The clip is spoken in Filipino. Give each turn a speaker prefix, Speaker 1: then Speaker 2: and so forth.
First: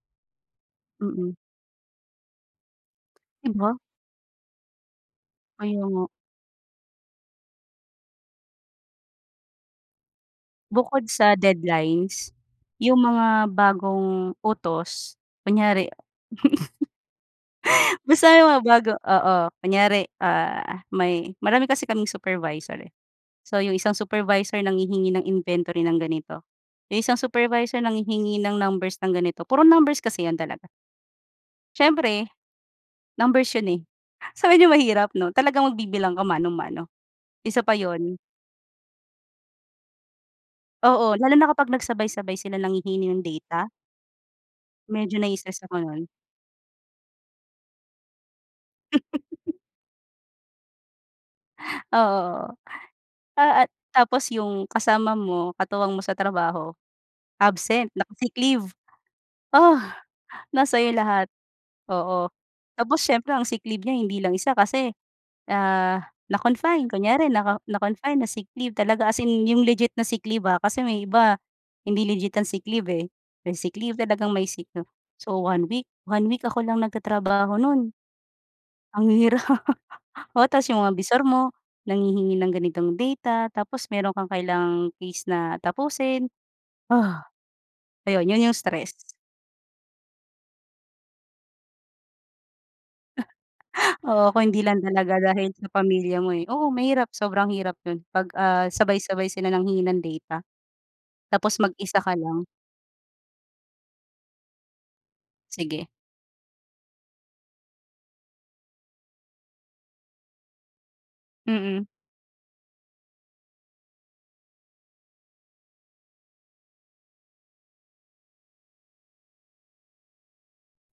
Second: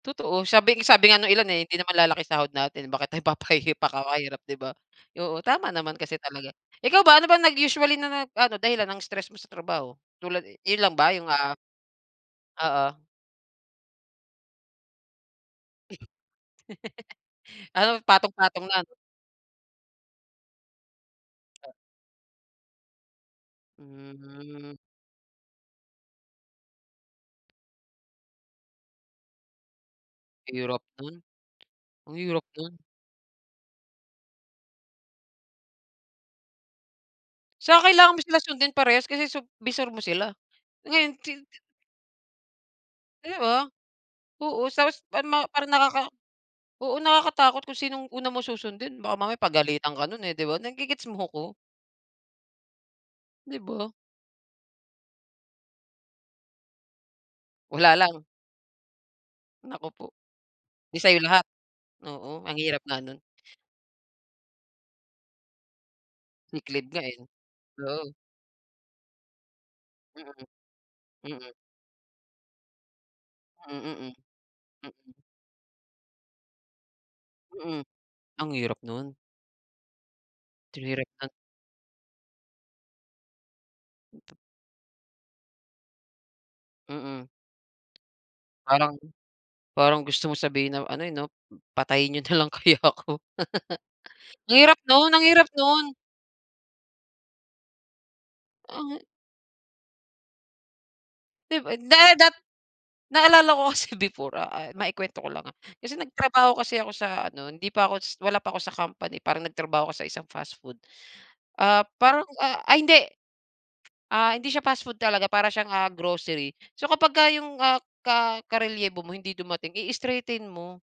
Speaker 1: Totoo sabi sabi nga nung
Speaker 2: Mm.
Speaker 1: ilan eh hindi naman lalaki sahod natin bakit tayo
Speaker 2: Di ba?
Speaker 1: papahihi pakakahirap 'di ba. Oo, tama
Speaker 2: Kaya
Speaker 1: naman
Speaker 2: nga.
Speaker 1: kasi talaga. Ikaw ba ano bang naging usually na nag ano dahilan ng stress mo sa trabaho tulad eh, yun lang
Speaker 2: Bukod
Speaker 1: ba yung
Speaker 2: sa
Speaker 1: ah?
Speaker 2: deadlines
Speaker 1: Oo.
Speaker 2: yung mga bagong utos kunyari.
Speaker 1: Ah
Speaker 2: Basta yung mga
Speaker 1: nagpatong-patong na?
Speaker 2: bago, oo. Kunyari, ah, may marami
Speaker 1: Ah.
Speaker 2: kasi kaming supervisor, eh, so yung isang supervisor
Speaker 1: Hmm.
Speaker 2: nanghihingi ng inventory ng ganito, yung isang supervisor nanghihingi ng numbers ng ganito, puro numbers kasi yan talaga.
Speaker 1: Hirap nun. Ang
Speaker 2: Siyempre
Speaker 1: hirap nun.
Speaker 2: numbers yun, eh, so medyo mahirap 'no talagang magbibilang ka mano-mano isa pa
Speaker 1: Saka kailangan
Speaker 2: yun.
Speaker 1: mo sila sundin parehas kasi sup bisor mo sila.
Speaker 2: Oo,
Speaker 1: Ngayon
Speaker 2: lalo na
Speaker 1: tintin
Speaker 2: kapag nagsabay-sabay sila nanghihingi ng
Speaker 1: Di ba,
Speaker 2: data.
Speaker 1: oo, tapos
Speaker 2: Medyo
Speaker 1: parang ma
Speaker 2: nai-stress
Speaker 1: parang
Speaker 2: ako nun.
Speaker 1: nakaka oo nakakatakot kung sinong una mo susundin baka mamaya pagalitan ka nun eh, 'di ba nage-gets mo ko?
Speaker 2: Oo, oo,
Speaker 1: Di
Speaker 2: ah, at
Speaker 1: ba?
Speaker 2: tapos yung kasama mo katuwang mo sa trabaho absent,
Speaker 1: Wala lang.
Speaker 2: naka-sick leave. Ugh,
Speaker 1: Naku po,
Speaker 2: nasa 'yo
Speaker 1: di sayo
Speaker 2: lahat,
Speaker 1: lahat.
Speaker 2: oo,
Speaker 1: Oo, ang hirap
Speaker 2: tapos
Speaker 1: nga nun.
Speaker 2: siyempre ang sick leave niya hindi lang isa kasi, ah,
Speaker 1: Sick
Speaker 2: na-confine,
Speaker 1: leave nga eh,
Speaker 2: kunyari naka
Speaker 1: oo.
Speaker 2: na-confine na sick leave talaga as in 'yong legit na sick
Speaker 1: Mm.
Speaker 2: leave, ah, kasi may iba
Speaker 1: Mm.
Speaker 2: hindi legit ang sick leave eh. May sick
Speaker 1: Mm,
Speaker 2: leave
Speaker 1: hmm.
Speaker 2: talagang may sick 'no
Speaker 1: Mm.
Speaker 2: so one week, one week ako lang nagtatrabaho
Speaker 1: Mm.
Speaker 2: no'n.
Speaker 1: Ang hirap
Speaker 2: Ang
Speaker 1: nun.
Speaker 2: hirap. O tas yung mga bisor
Speaker 1: Dinirekta.
Speaker 2: mo nanghihingi ng ganitong data tapos meron kang kailangang case na tapusin, ugh,
Speaker 1: Mm.
Speaker 2: ayun, yun yung stress.
Speaker 1: Parang parang gusto mong sabihin na ano eh, 'no, patayin niyo nalang kaya ako.
Speaker 2: Oo, kung
Speaker 1: Ang
Speaker 2: hindi
Speaker 1: hirap
Speaker 2: lang
Speaker 1: 'no.
Speaker 2: talaga
Speaker 1: Ang hirap
Speaker 2: dahil sa
Speaker 1: nun.
Speaker 2: pamilya mo, eh, oo mahirap sobrang hirap yun pag, ah,
Speaker 1: Ang hi
Speaker 2: sabay-sabay sila nanghingi ng data. Tapos
Speaker 1: 'Di ba da
Speaker 2: mag-isa ka
Speaker 1: re dat
Speaker 2: lang.
Speaker 1: Naalala ko kasi before, ah, eh, mai-ikwento ko lang ah
Speaker 2: Sige.
Speaker 1: kasi nagtrabaho kasi ako sa ano hindi pa ako s wala pa ako sa company parang nagtrabaho ako sa isang fast food, ah,
Speaker 2: Mm.
Speaker 1: parang, ah, ay hindi. Ah, hindi siya fast food talaga, para siyang, ah, grocery so kapagka yung ah ka karelyebo mo hindi dumating i-straighten mo.